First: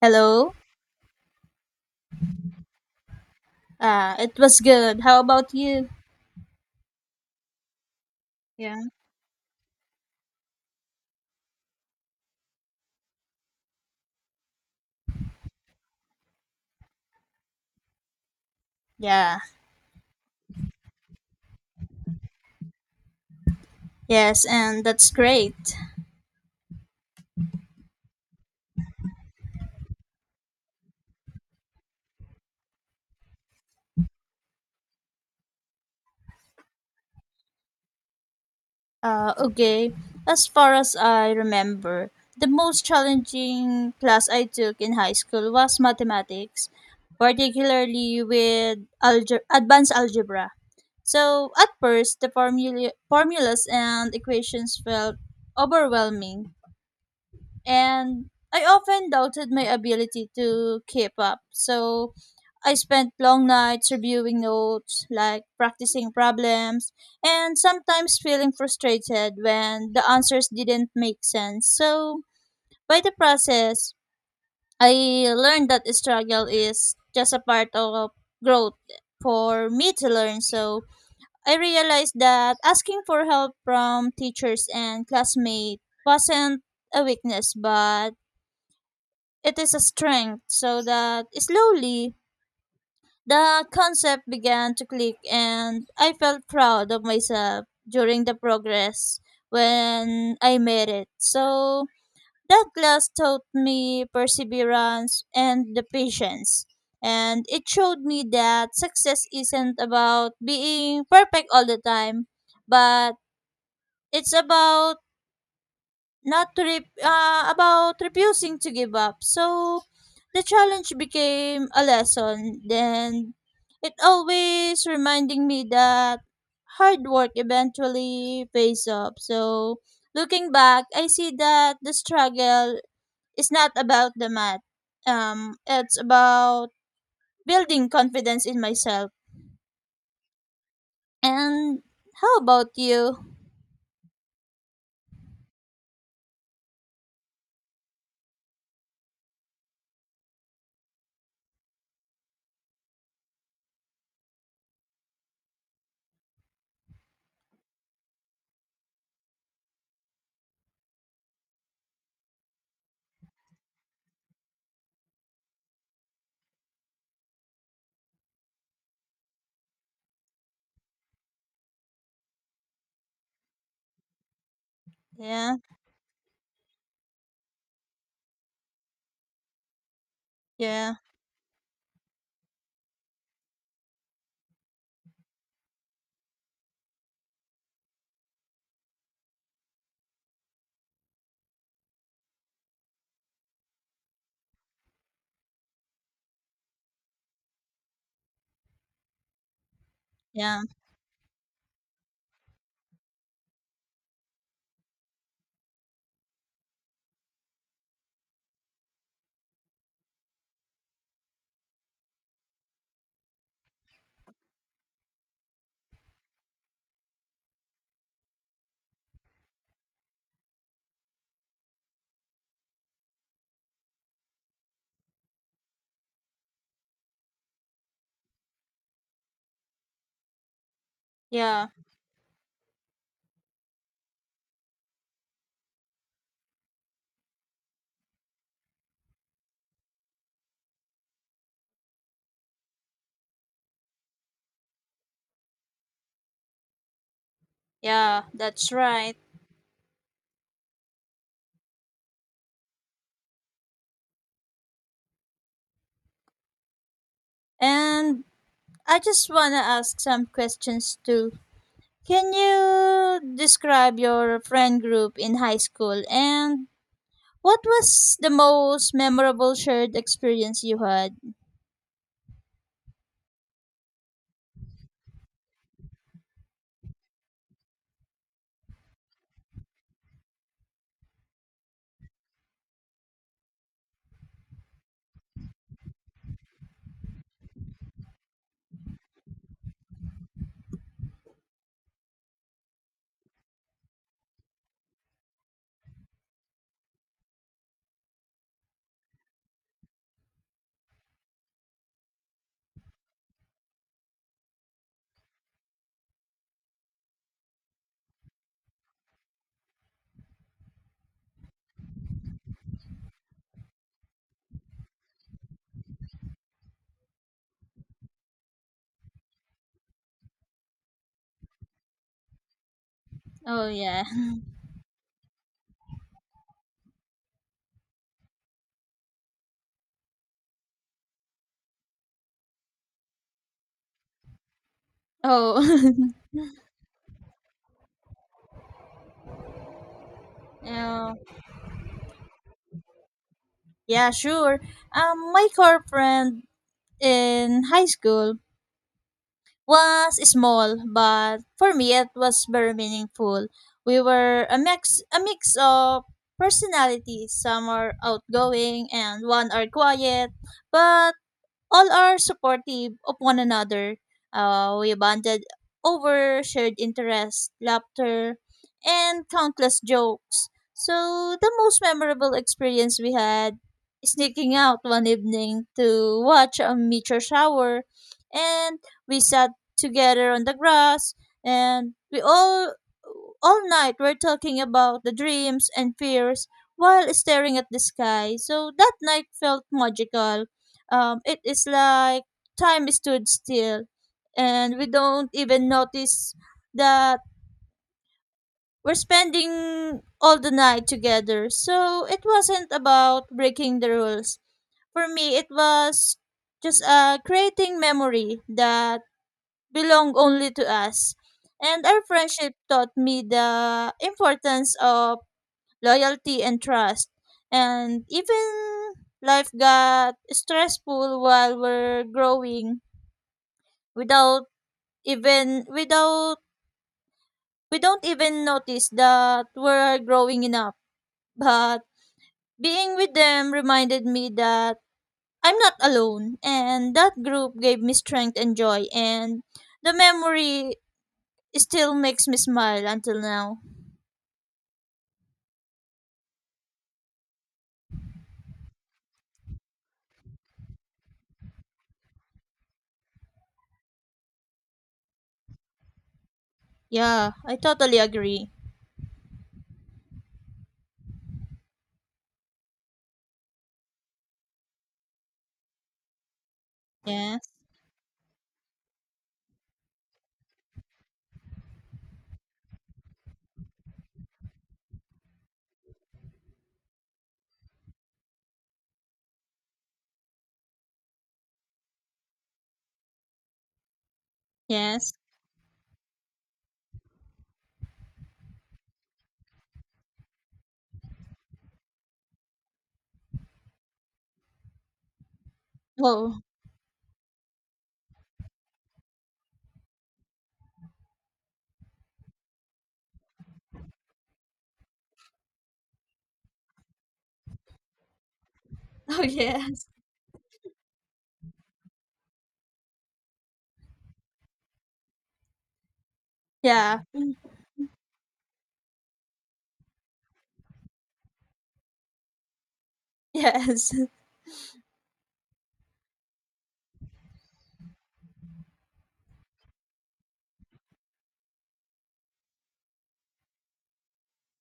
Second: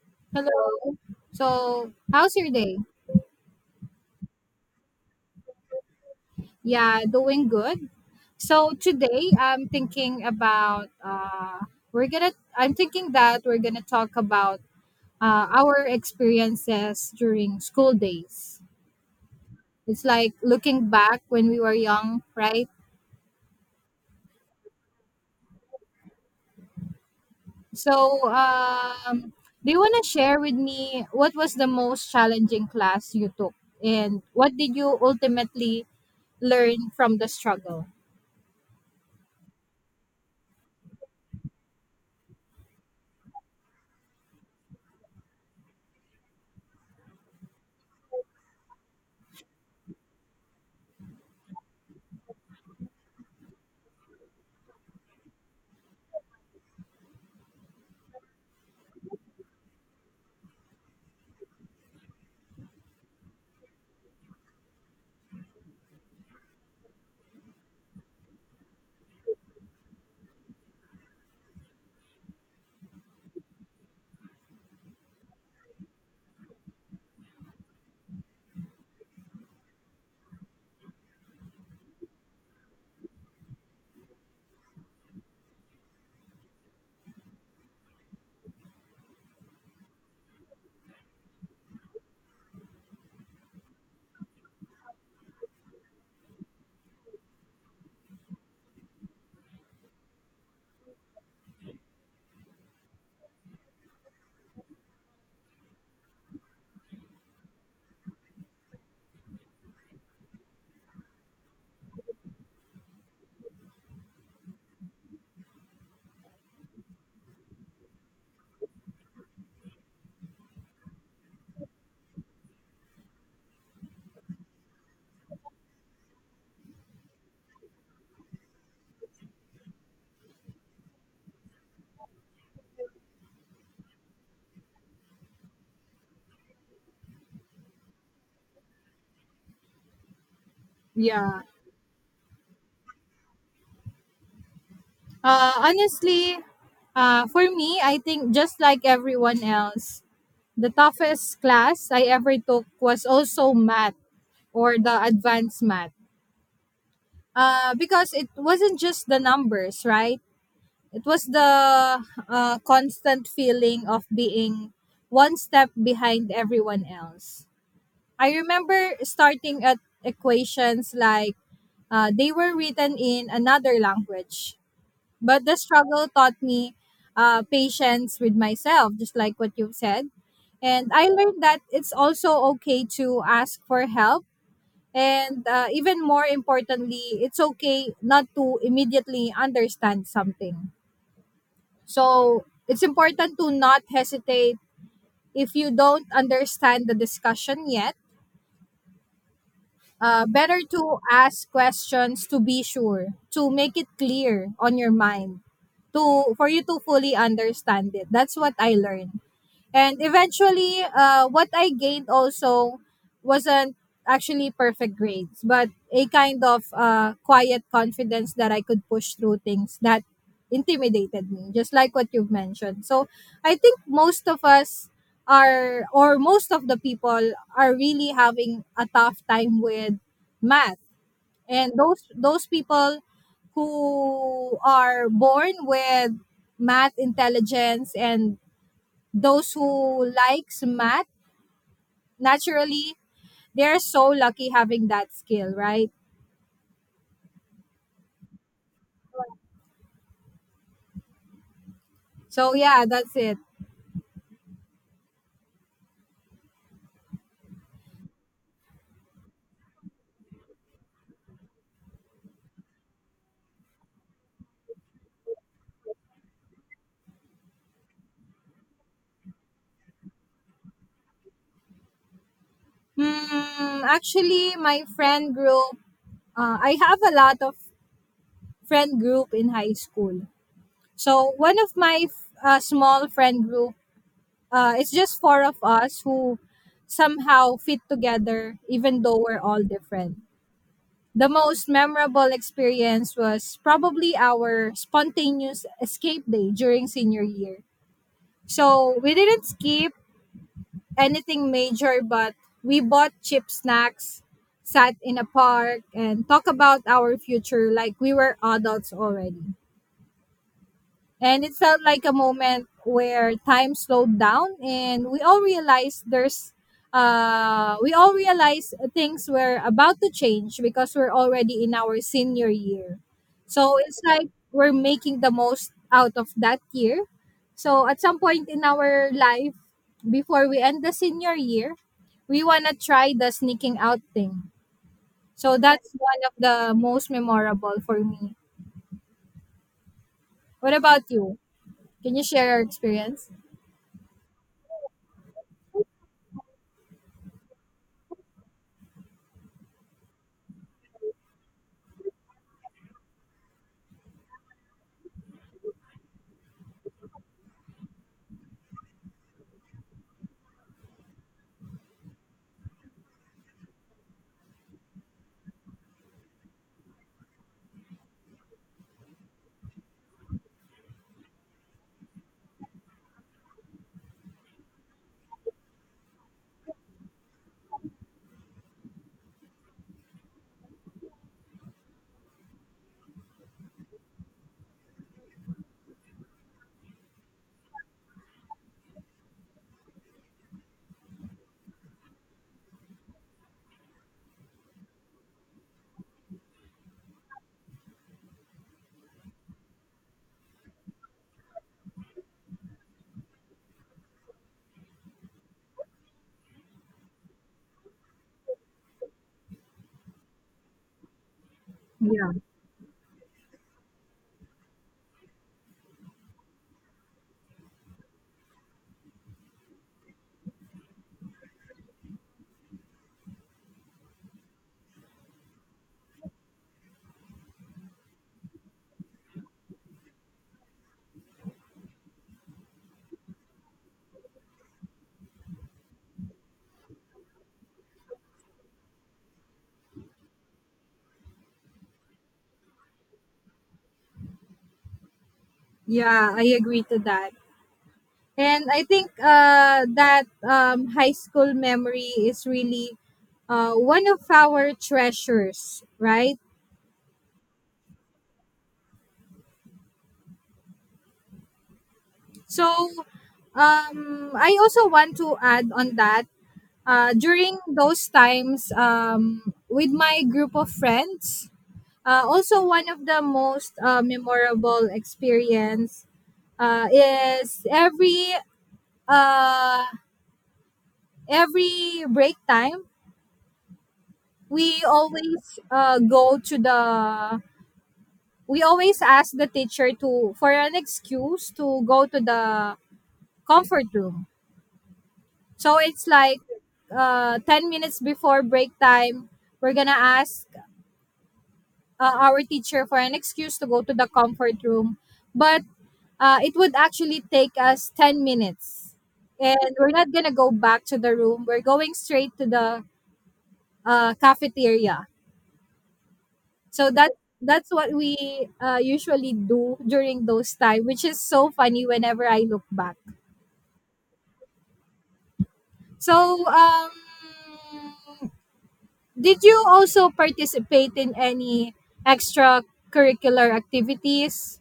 Hello. Hello. So, how's your day? It was good. How about you? Yeah, doing good. So Yeah. today I'm thinking about we're gonna I'm thinking that we're gonna talk about our experiences during school days. Yeah. It's like looking back when we were young, right? Yes, and that's great. So do you wanna share with me what was the most challenging class you took and what did you ultimately learn from the struggle? Okay. As far as I remember, the most challenging class I took in high school was mathematics, particularly with advanced algebra. So, at first, the formulas and equations felt overwhelming, and I often doubted my ability to keep up. So I spent long nights reviewing notes, like practicing problems, and sometimes feeling frustrated when the answers didn't make sense. So by the process, I learned that struggle is just a part of growth for me to learn. So I realized that asking for help from teachers and classmates wasn't a weakness, but it is a strength so that slowly the concept began to click and I felt proud of myself during the progress when I made it. So that class taught me perseverance and the patience and it showed me that success isn't about being perfect all the time but it's about not to re- about refusing to give up. So the challenge became a lesson. Then it always reminding me that hard work eventually pays off. So looking back, I see that the struggle is not about the math. It's about building confidence in myself. Yeah. And how about you? Honestly, for me, I think just like everyone else, the toughest class I ever took was also math or the advanced math. Because it wasn't just the numbers, right? It was the constant feeling of being one step behind everyone else. I remember starting at equations like they were written in another language, but the Yeah, struggle taught me patience with myself, just like what you've said. And yeah, I learned that it's also okay to ask for help. And even more importantly, it's okay not to immediately understand something. So it's important to not hesitate if you don't understand the discussion yet. Better yeah, to ask questions to be sure, to make it clear on your mind, to for you to fully understand it. That's what I learned. And eventually, what I gained also wasn't actually perfect grades, but a kind of quiet confidence that I could push through things that intimidated me, just like what you've mentioned. So I think most of us or most of the people are really having a tough time with math. yeah, And those people who are born with math intelligence and those who likes math naturally, they're so lucky having that skill, right? yeah. That's right. So yeah, that's it. And I just want to ask some questions too. Can you describe your friend group in high school and what was the most memorable shared experience you had? Actually, my friend group, I have a lot of friend group in high school. So one of my small friend group, it's just four of us who somehow fit together even though we're all different. The most memorable experience was probably our spontaneous escape day during senior year. So we didn't skip anything major, but we bought cheap snacks, sat in a park, and talked about our future like we were adults already. And it felt like a moment where time slowed down and we all realized there's we all realized things were about to change because we're already in our senior year. Oh So it's yeah. like we're making the most out of that year. So at some point in our life, before we end the senior year, we want to try the sneaking out thing. So that's Oh. one of the most memorable for me. What about Yeah, you? Can you share your experience? yeah, sure. My core friend in high school was small, but for me it was very meaningful. We were a mix of personalities. Some are outgoing and one are quiet, but all are supportive of one another. We bonded over shared interests, laughter, and countless jokes. So the most memorable experience we had is sneaking out one evening to watch a meteor shower, and we sat together on the grass, and we all night were talking about the dreams and fears while staring at the sky. So that night felt magical. It is like time stood still and we don't even notice that we're spending all the night together. So it wasn't about breaking the rules. For me it was just creating memory that belong only to us, and our friendship taught me the importance of loyalty and trust. And even life got stressful while we're growing, without without we don't even notice that we're growing enough. But being with them reminded me that I'm not alone, and that group gave me strength and joy, and the memory still makes me smile until now. Yeah, I agree to that. And I think that high school memory is really one of our treasures, right? Yeah, I totally agree. So I also want to add on that Yes. during those times, with my group of friends, also one of the most memorable experience, is every uh, every break time we Yes. always go to the we always ask the teacher to for an excuse to go to the comfort room. So it's like Oh. 10 minutes before break time we're gonna ask our teacher for an excuse to go to the comfort room. But it would actually take us 10 minutes, Oh and yes. we're not gonna go back to the room. We're going straight to the cafeteria. So Yeah. that that's what we usually do during those time, which is so funny whenever I look back. Yes. So did you also participate in any extracurricular activities?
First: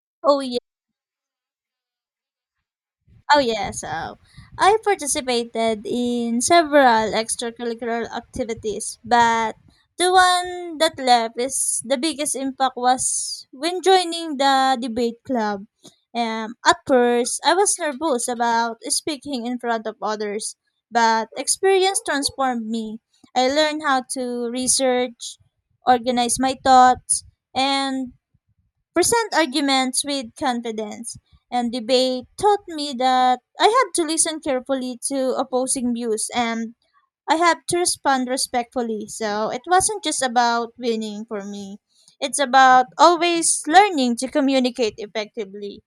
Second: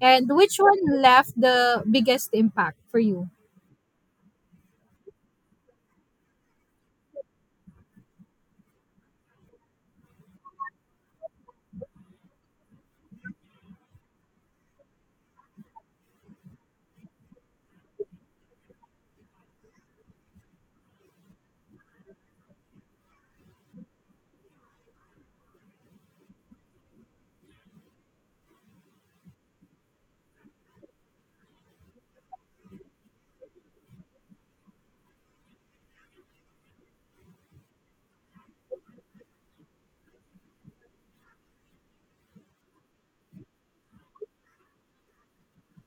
And Oh. which one left the biggest impact for you? Oh yeah, so I participated in several extracurricular activities, but the one that left is the biggest impact was when joining the debate club. At first, I was nervous about speaking in front of others, but experience transformed me. I learned how to research, organize my thoughts, and present arguments with confidence. And debate taught me that I have to listen carefully to opposing views and I have to respond respectfully. So it wasn't just about winning for me, it's about always learning to communicate effectively.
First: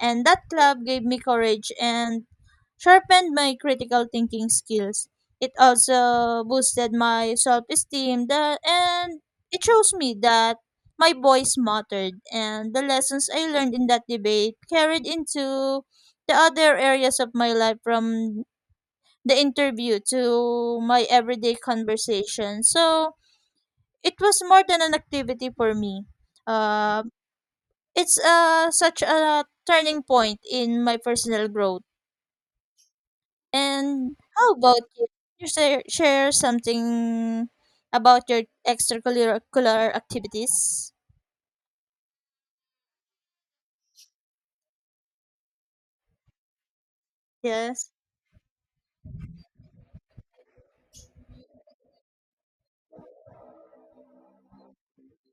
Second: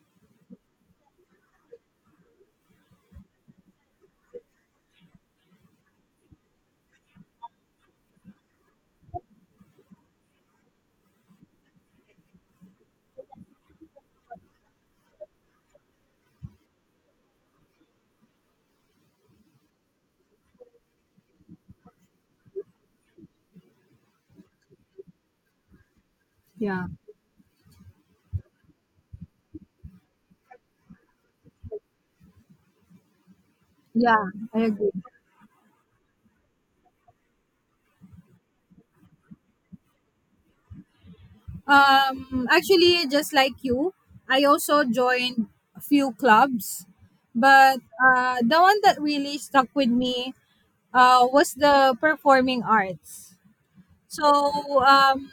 And that club gave me courage and sharpened my critical thinking skills. It also boosted my self esteem that and it shows me that my voice mattered, and the lessons I learned in that debate carried into the other areas of my life from the interview to my everyday conversation. So it was more than an activity for me. Yeah, Uh, it's such a turning point in my personal growth. And yeah, how I about agree. you? You share something about your extracurricular activities? Actually, just like you, I also joined a few clubs, but Yes. The one that really stuck with me, was the performing arts. So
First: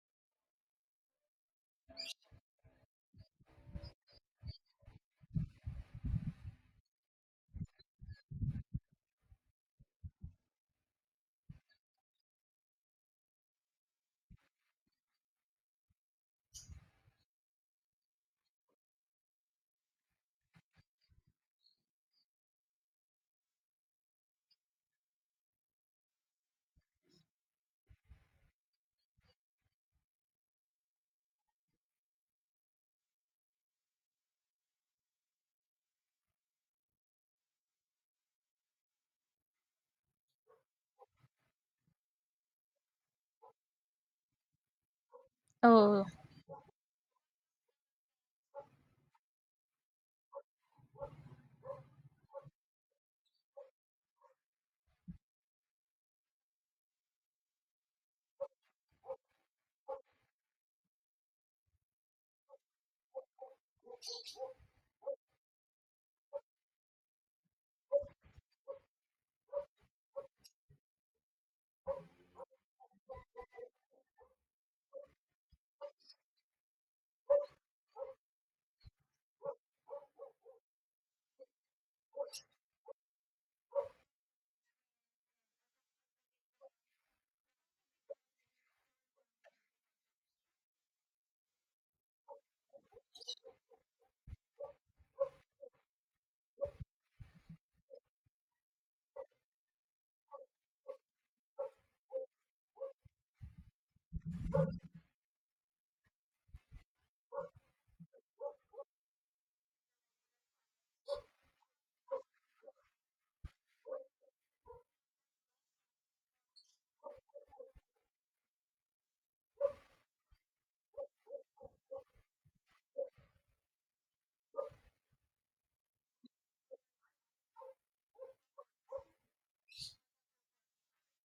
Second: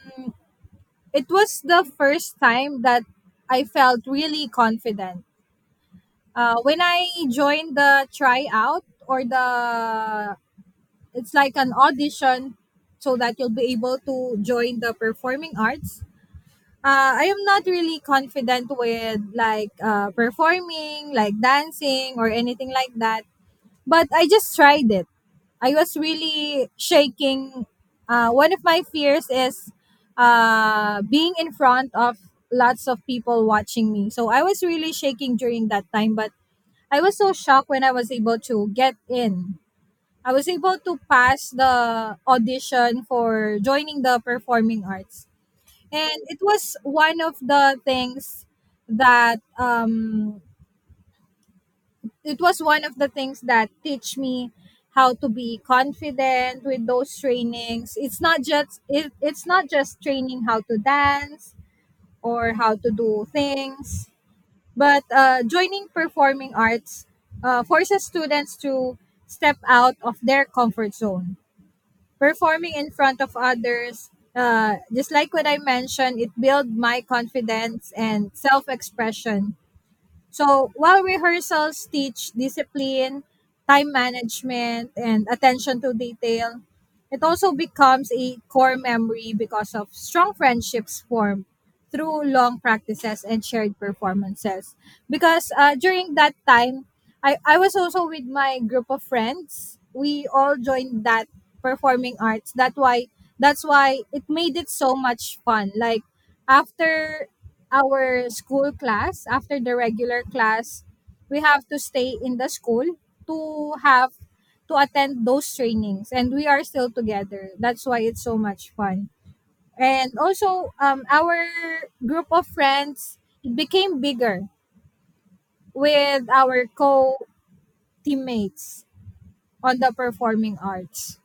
it was the first time that I felt really confident. When I joined the tryout, it's like an audition so that you'll be able to join the performing arts. I am not really confident with like performing, like dancing or anything like that. But I just tried it. I was really shaking. One of my fears is being in front of lots of people watching me. So I was really shaking during that time, but I was so shocked when I was able to get in. I was able to pass the audition for joining the performing arts. Oh, And it was one of the things that it was one of the things that teach me how to be confident with those trainings. It's not just training how to dance or how to do things, but joining performing arts forces students to step out of their comfort zone, performing in front of others. Just like what I mentioned, it built my confidence and self-expression. So while rehearsals teach discipline, time management, and attention to detail, it also becomes a core memory because of strong friendships formed through long practices and shared performances. Because during that time, I was also with my group of friends. We all joined that performing arts. That's why it made it so much fun. Like after our school class after the regular class we have to stay in the school to have to attend those trainings, and we are still together. That's why it's so much fun. And also our group of friends became bigger with our co teammates on the performing arts.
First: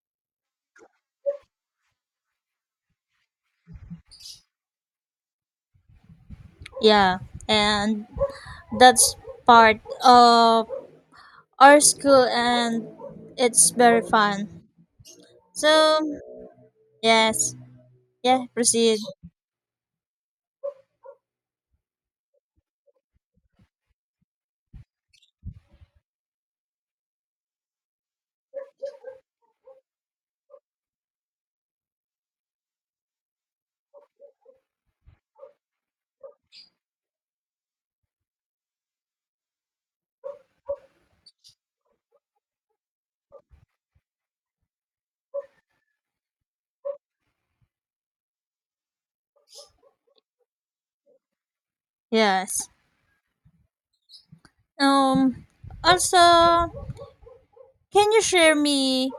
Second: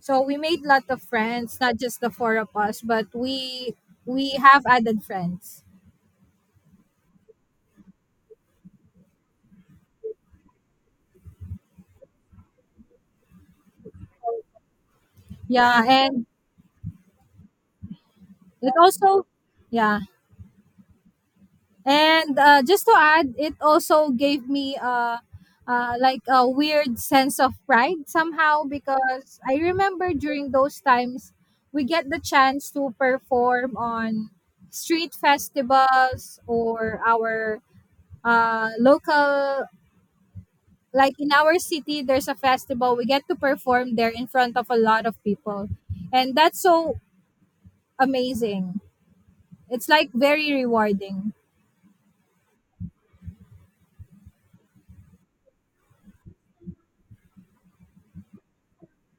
So we made lot of friends, not just the four of us, but we have added friends. yeah. And that's part of our school, and it's very fun. Yeah, So, and yes. Yeah, it proceed. also. Yeah, and just to add, it also gave me like a weird sense of pride somehow, because I remember during those times we get the chance to perform on street festivals or our local, like in our city there's a festival, we get to perform there in front of a lot of people, and that's so amazing. It's like very rewarding. Yes. Um, Also, can you share me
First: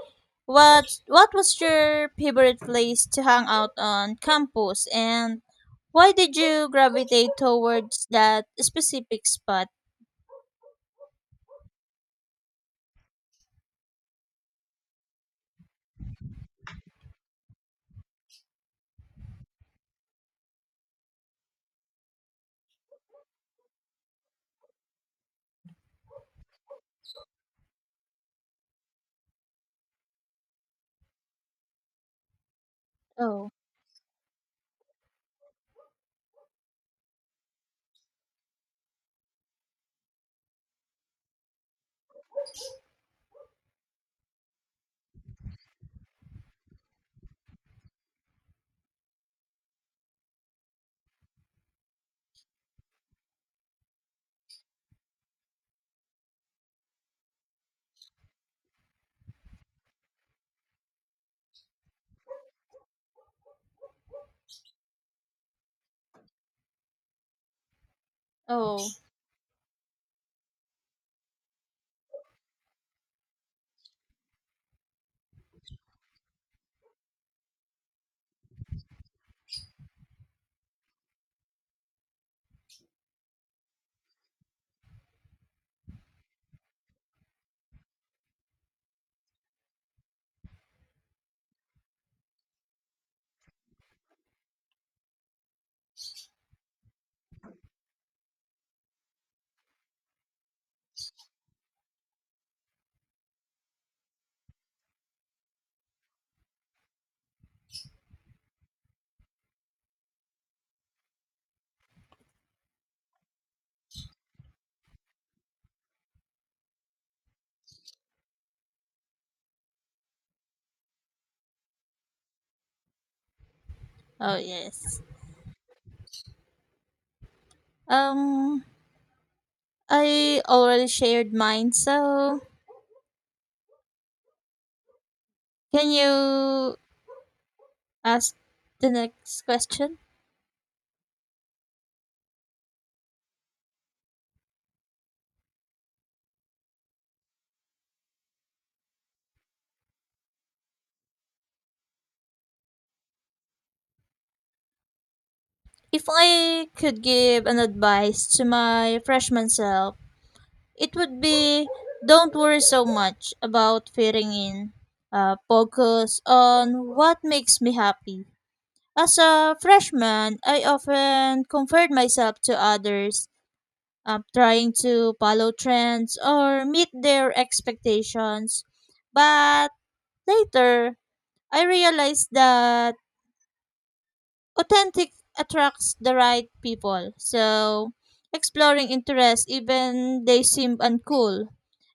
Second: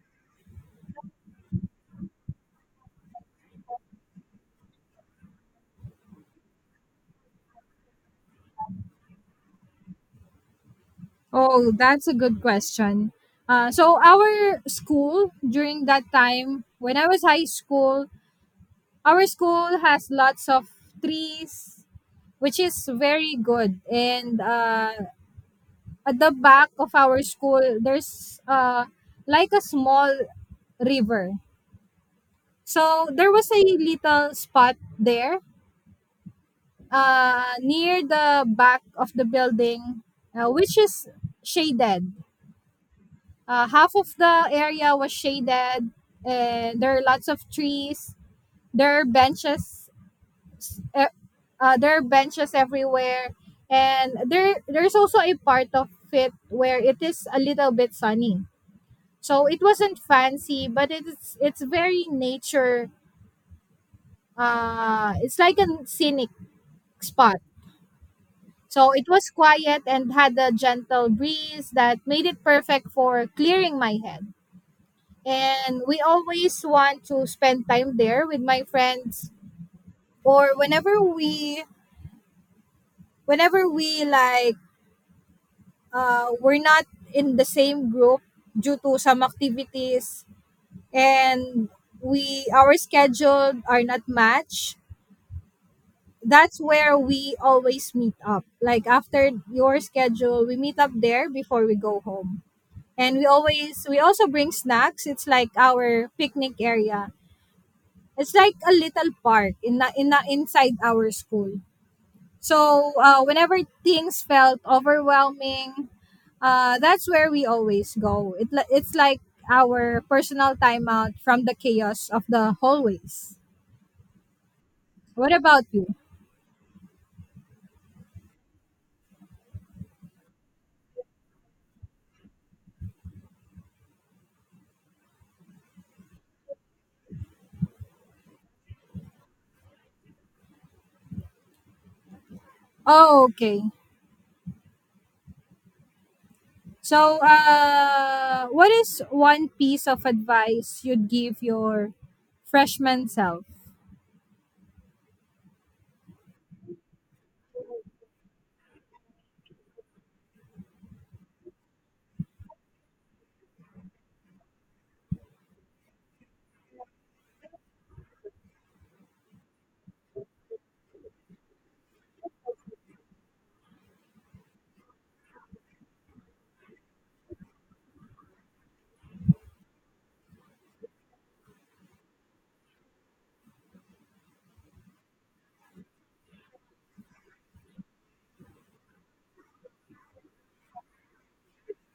what was your favorite place to hang out on campus and why did you gravitate towards that specific spot? Oh, that's a good question. So our school, during that time when I was high school, our school has lots of trees, which is very good. And at the back of our school, there's like a small river. So there was Oh, a little spot there, near the back of the building, which is shaded. Half of the area was shaded, and there are lots of trees. There are benches. Uh, there are benches everywhere, and there's also a part of it where it is a little bit sunny. So it wasn't fancy, but it's very nature. It's like a scenic spot. oh, So it was quiet and had a gentle breeze that made it perfect for clearing my head. And we always want to spend time there with my friends, or whenever we, whenever we like we're not in the same group due to some activities, and we our schedule are not matched. That's where we always meet up, like after your schedule we meet up there before we go home. And we also bring snacks. It's like our picnic area. It's like a little park in the inside our school. So whenever things felt overwhelming, that's where we always go. It's like our personal timeout from the chaos of the hallways. oh yes. What about you? Um I already shared mine, so can you ask the next question? Oh, okay. So, what is one piece of advice you'd give your freshman self? If I could give an advice to my freshman self, it would be don't worry so much about fitting in. Focus on what makes me happy. As a freshman, I often compared myself to others, trying to follow trends or meet their expectations. But later, I realized that authentic attracts the right people. So, exploring interests even they seem uncool,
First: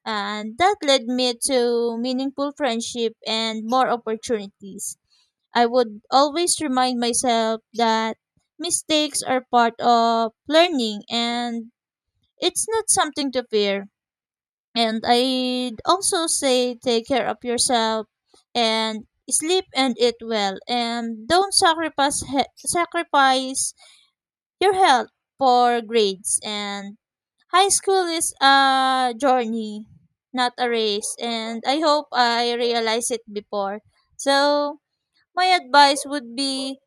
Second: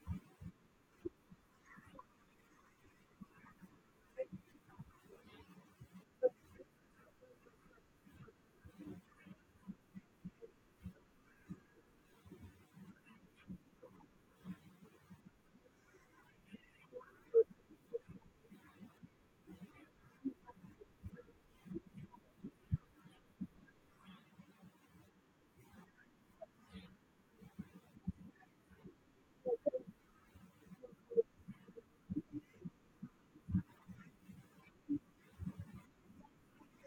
and that led me to meaningful friendship and more opportunities. I would always remind myself that mistakes are part of learning and it's not something to fear. And I'd also say take care of yourself, and sleep and eat well, and don't sacrifice sacrifice your health for grades. And high school is a journey, not a race, and I hope I realized it before. So, my advice would be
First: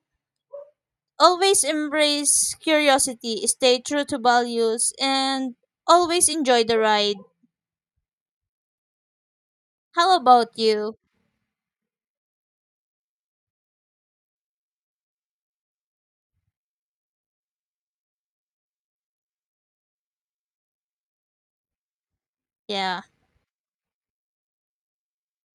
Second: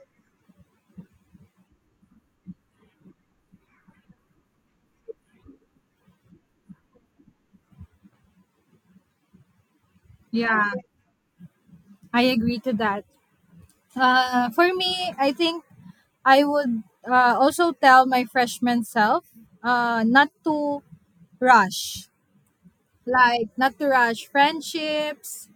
always embrace curiosity, stay true to values, and always enjoy the ride. How about Yeah, you? I agree to that. For me, I think I would also tell my freshman self not to rush, Yeah, like not to rush friendships,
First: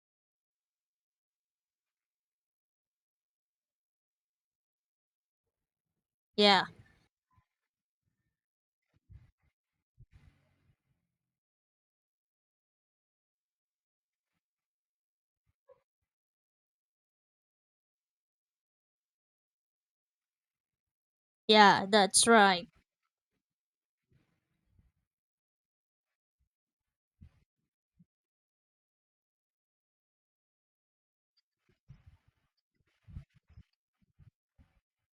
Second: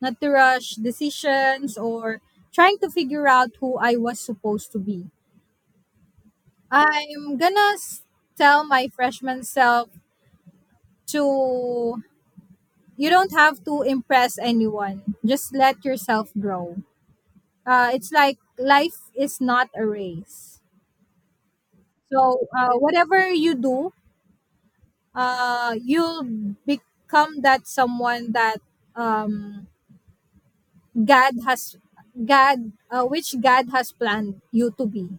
not to rush decisions, or trying to figure out who I was supposed to be. yeah, I'm gonna tell my freshman self to you don't have to impress anyone, just let yourself grow. It's like life is not a race. yeah, that's So, right. Whatever you do, you'll become that someone that um, God has God which God has planned you to be.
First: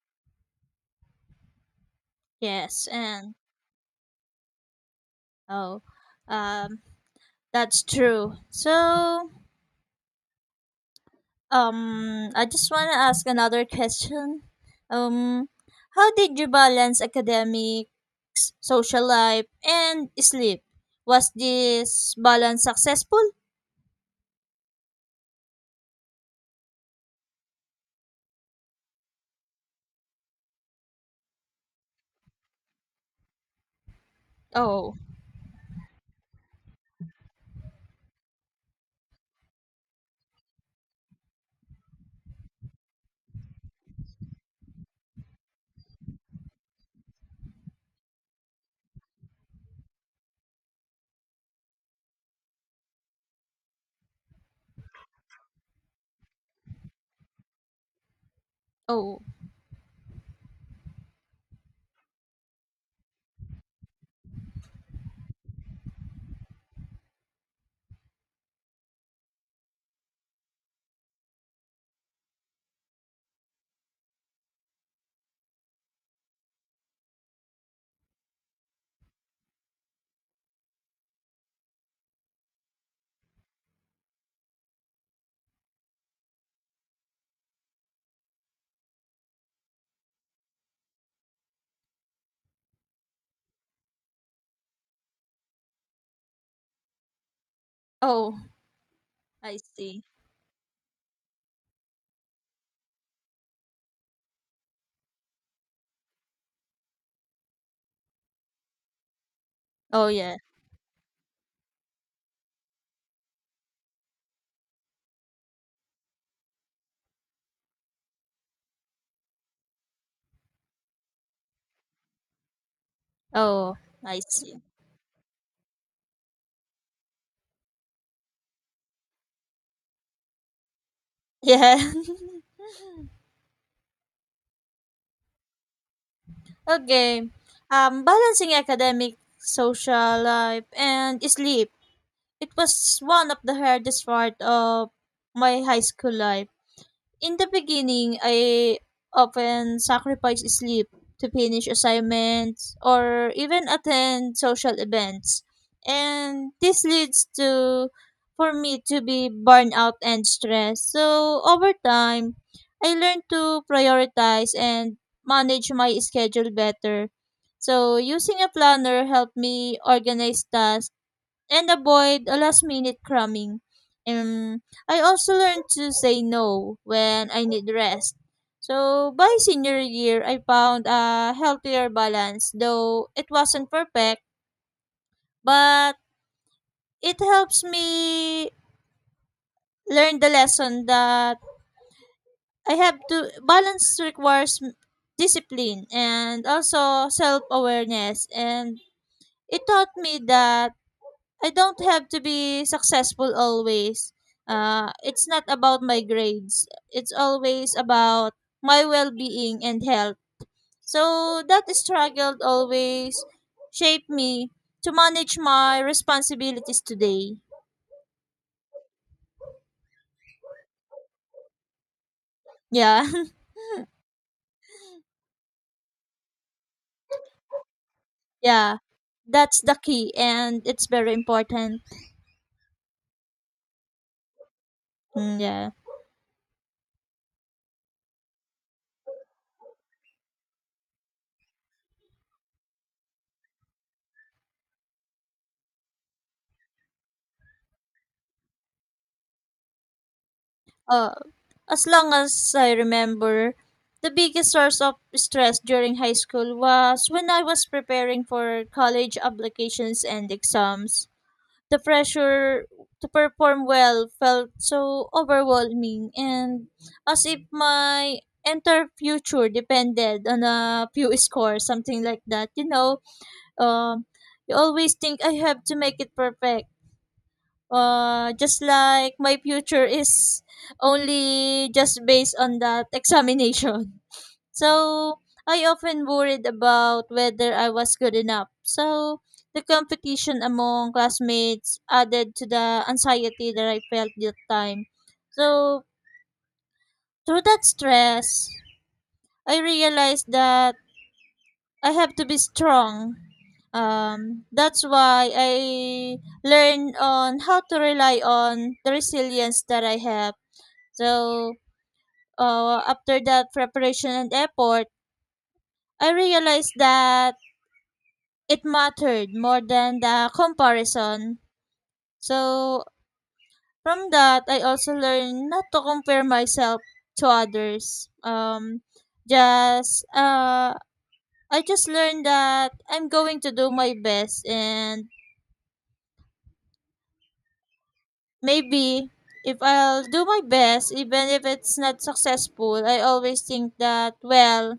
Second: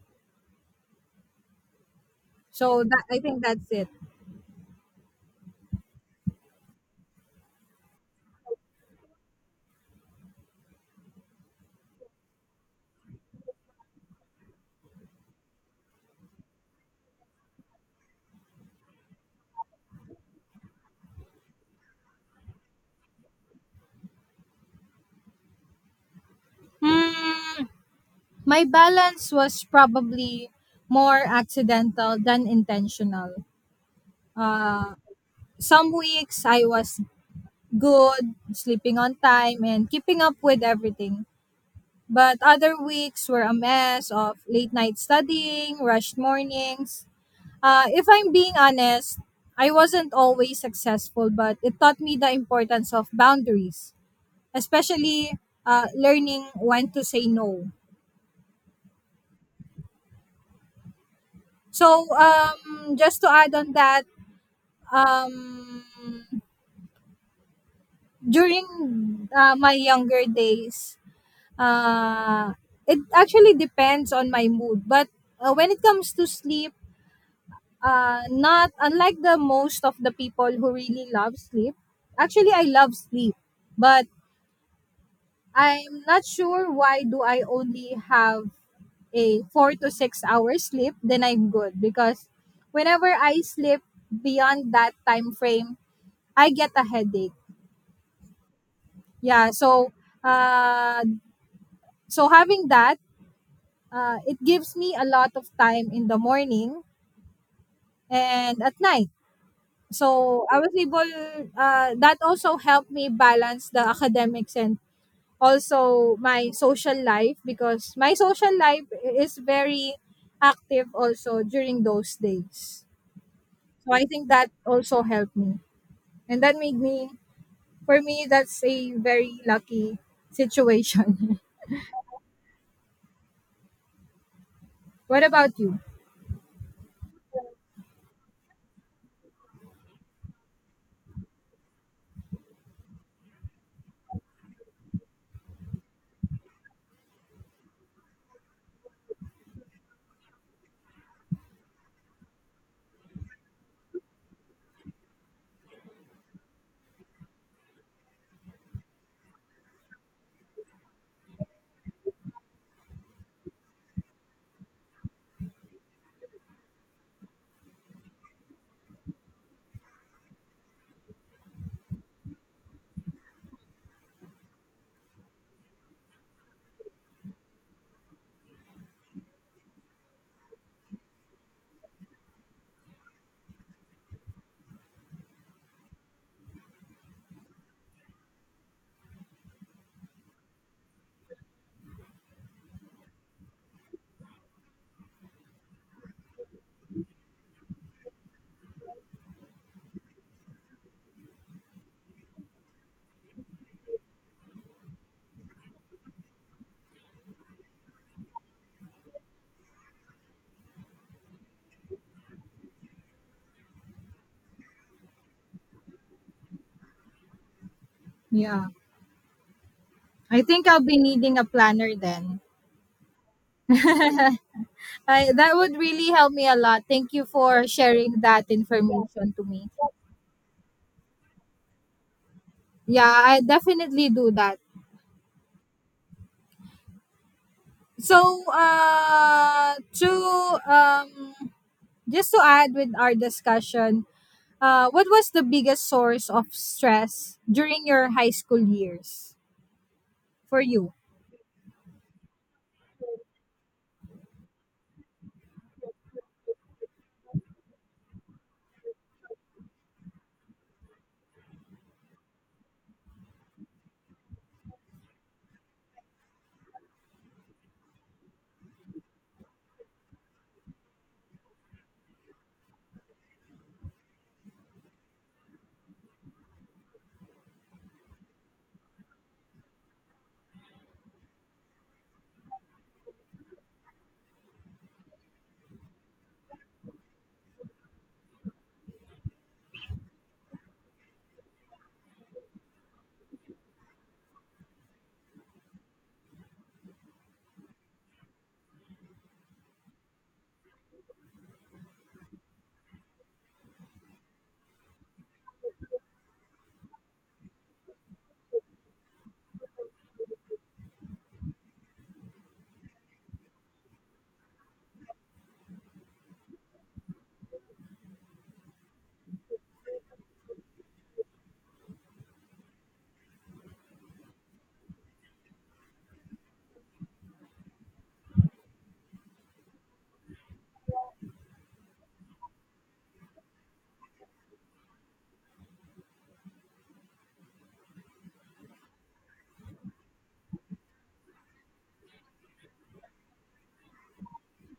So Yes, that, I and think that's it. oh, um, that's true. So, I just want to ask another question. Um, how did you balance academics, social life, and sleep? Was this balance successful? Hmm, my balance was probably more accidental than intentional. Uh, Oh, some weeks I was good, sleeping on time and keeping up with everything. But other weeks were a mess of late night studying, rushed mornings. If I'm being honest, I wasn't always successful, but it taught me the importance of boundaries, especially learning when to say no. oh, So, just to add on that, um, during my younger days, uh, it actually depends on my mood. But when it comes to sleep, not unlike the most of the people who really love sleep, actually, I love sleep. But I'm not sure why do I only have a 4 to 6 hours sleep, then I'm good because whenever I sleep beyond that time frame, I get a headache. oh, Yeah, I so see. uh, so having that, it gives me a lot of time in the morning and at night. Oh, yeah. So I was able. That also helped me balance the academics and also my social life, because my social life is very active also during those days. Oh, So I I think that see. also helped me. And that made me, for me, that's a very lucky situation. Yeah. What about you? Okay. Balancing academic, social life, and sleep. It was one of the hardest part of my high school life. In the beginning, I often sacrificed sleep to finish assignments or even attend social events. And this leads to for me to be burned out and stressed. So over time, I learned to prioritize and manage my schedule better. So using a planner helped me organize tasks and avoid a last minute cramming. Um, I also learned to say no when I need rest. So by senior year, I found a healthier balance, though it wasn't perfect, but it helps me learn the lesson that I have to balance requires discipline and also self awareness. And it taught me that I don't have to be successful always. It's not about my grades. It's always about my well-being and health. So that struggle always shaped me to manage my responsibilities today. Yeah. I think I'll be needing a planner then. Yeah, That would really help me a lot. Thank you for sharing that yeah, information to that's me. the key, and it's very important. Yeah, I definitely do that. Mm, yeah. So, to Just to add with our discussion, what was the biggest source of stress during your high school years for you? Uh, as long as I remember, the biggest source of stress during high school was when I was preparing for college applications and exams. The pressure to perform well felt so overwhelming and as if my entire future depended on a few scores, something like that. Um, you always think I have to make it perfect, just like my future is only just based on that examination. So I often worried about whether I was good enough. So the competition among classmates added to the anxiety that I felt that time. So through that stress, I realized that I have to be strong. That's why I learned on how to rely on the resilience that I have. So after that preparation and effort, I realized that it mattered more than the comparison. So from that, I also learned not to compare myself to others. Just I just learned that I'm going to do my best, and maybe if I'll do my best, even if it's not successful, I always think that well,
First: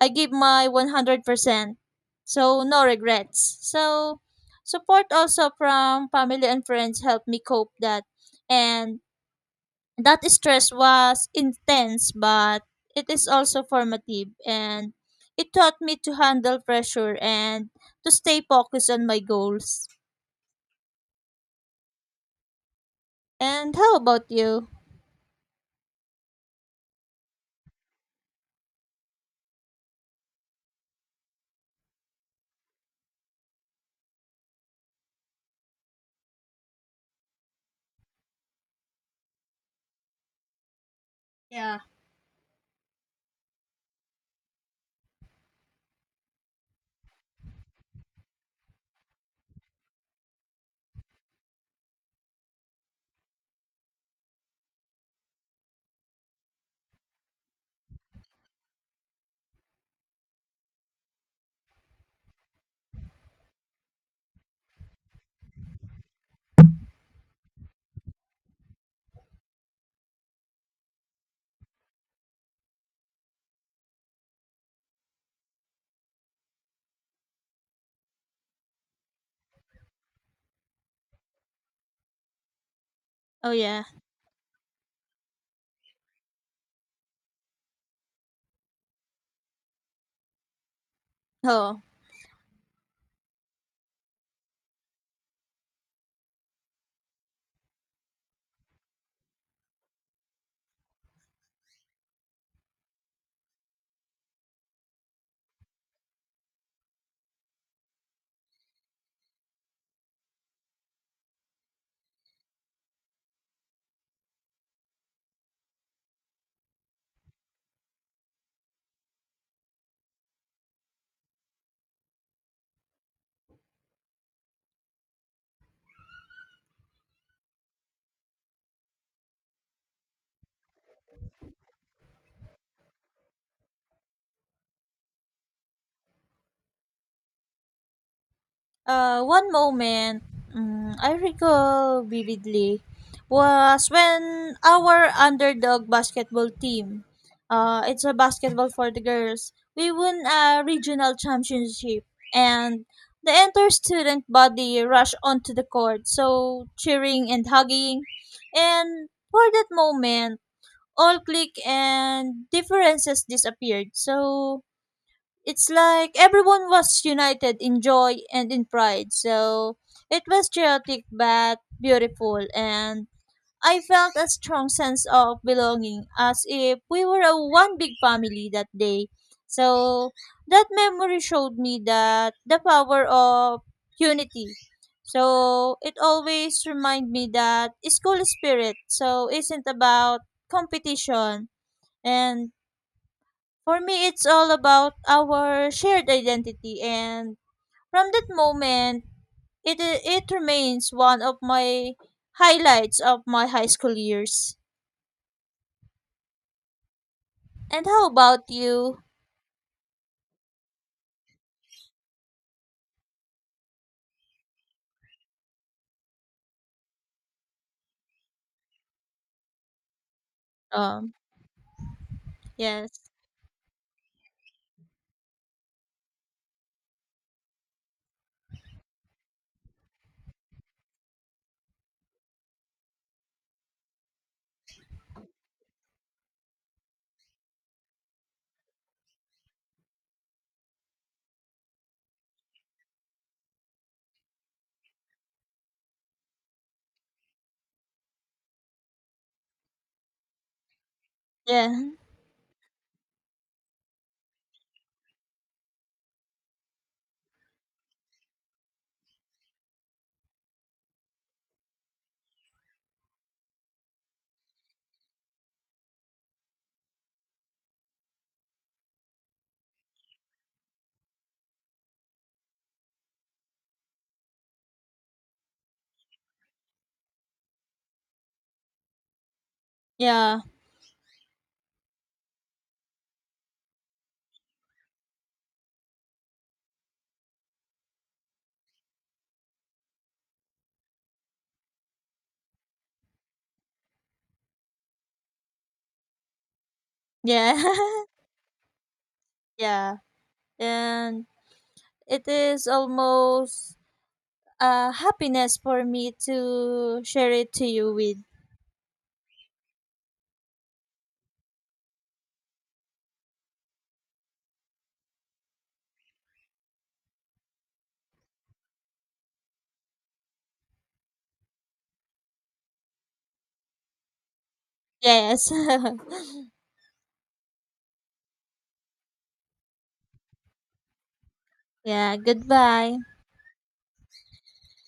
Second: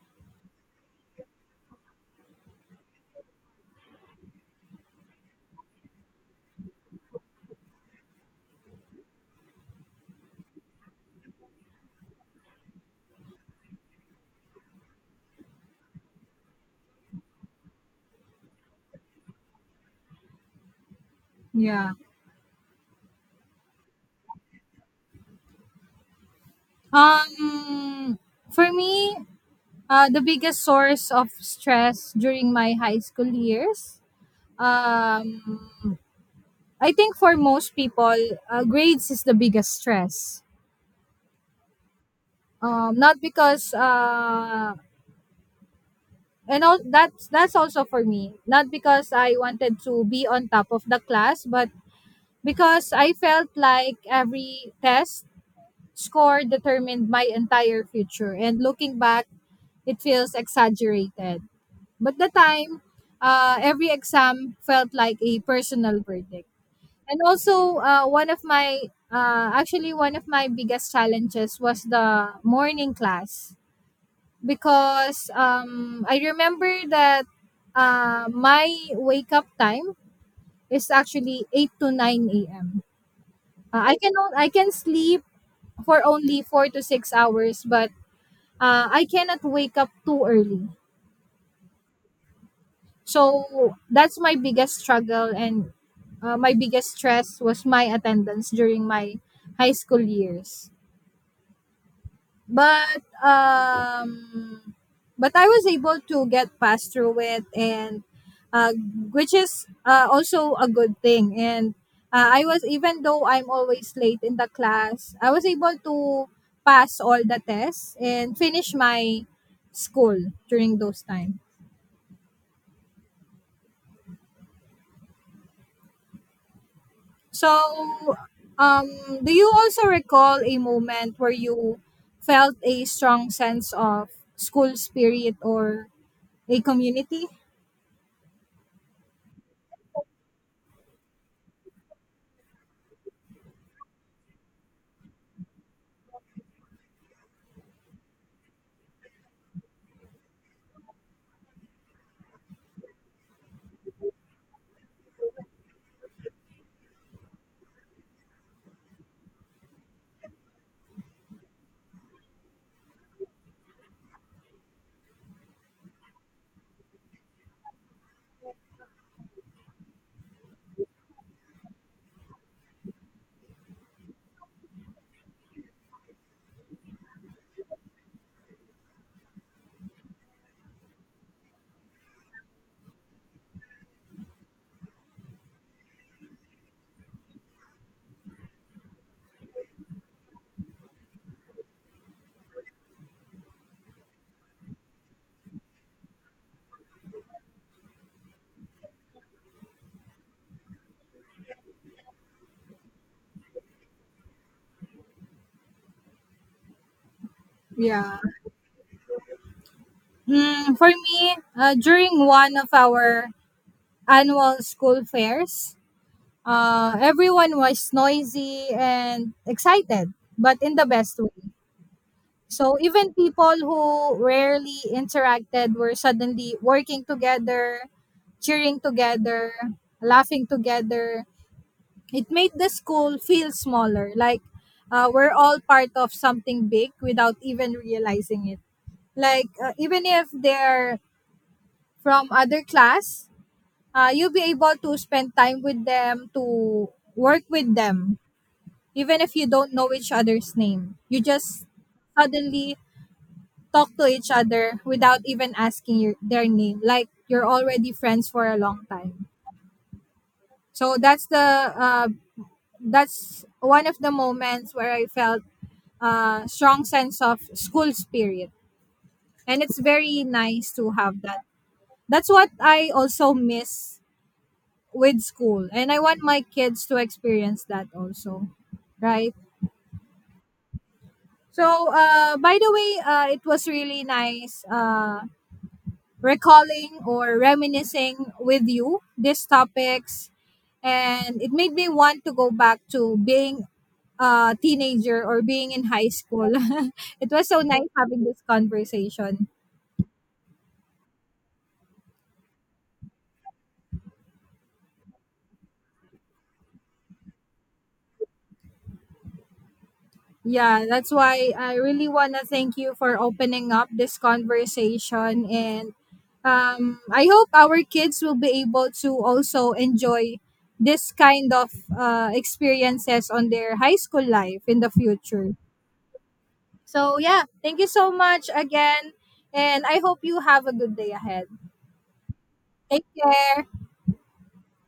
I give my 100%. So no regrets. So support also from family and friends helped me cope that, and that stress was intense but it is also formative, and it taught me to handle pressure and to stay focused on my goals. Yeah. And how about you? Um, for me, the biggest source of stress during my high school years, um, I think for most people, grades is the biggest stress. Not because and all that's also for me. Not because I wanted to be on top of the class, but because I felt like every test score determined my entire future. And looking back, it feels exaggerated. But the time, every exam felt like a personal verdict. And also, one of my actually one of my biggest challenges was the morning class because I remember that my wake up time is actually 8 to 9 a.m. Oh yeah. I can sleep for only 4 to 6 hours, but I cannot wake up too early. Oh. So that's my biggest struggle, and my biggest stress was my attendance during my high school years. but um but I was able to get past through it, and uh, which is also a good thing. And I was, even though I'm always late in the class, I was able to pass all the tests and finish my school during those time. so um do you also recall a moment where you felt a strong sense of school spirit or a community? One moment I recall vividly was when our underdog basketball team, it's a basketball for the girls, we won a regional championship and the entire student body rushed onto the court, so cheering and hugging. And for that moment, all click and differences disappeared. So it's like everyone was united in joy and in pride. So it was chaotic but beautiful, and I felt a strong sense of belonging as if we were a one big family that day. So that memory showed me that the power of unity. So it always remind me that school spirit so isn't about competition, and for me, it's all about our shared identity, and from that moment, it remains one of my highlights of my high school years. And how Yeah. about you? Mm, for me, during one of our annual school fairs, everyone was noisy and excited, but in the Um, best way. So yes, even people who rarely interacted were suddenly working together, cheering together, laughing together. It made the school feel smaller, like we're all part of something big without even realizing it. Like even if they're from other class, you'll be able to spend time with them, to work with them, even if you don't know each other's name. You just yeah, suddenly talk to each other without even asking your, their name, like you're already friends for a long time. So that's the uh, that's one of the moments where I felt a strong sense of school spirit, and it's very nice to have that. That's what I also miss with school, and I want my kids to experience that also, right? yeah, So uh, by the way, uh, it was really nice uh, recalling or reminiscing with you these topics, and it made me want to go back to being a teenager or being in high school. It was yeah, so nice having this conversation. yeah, and it is almost a happiness for me to share it to you with. Yeah, that's why I really want to thank you for opening up this conversation. And I hope our kids will be able to also enjoy this kind of experiences on their high school life in the Yes, future. So, yeah, thank you so much again. And I hope you have a good day ahead. yeah. Goodbye. Take care.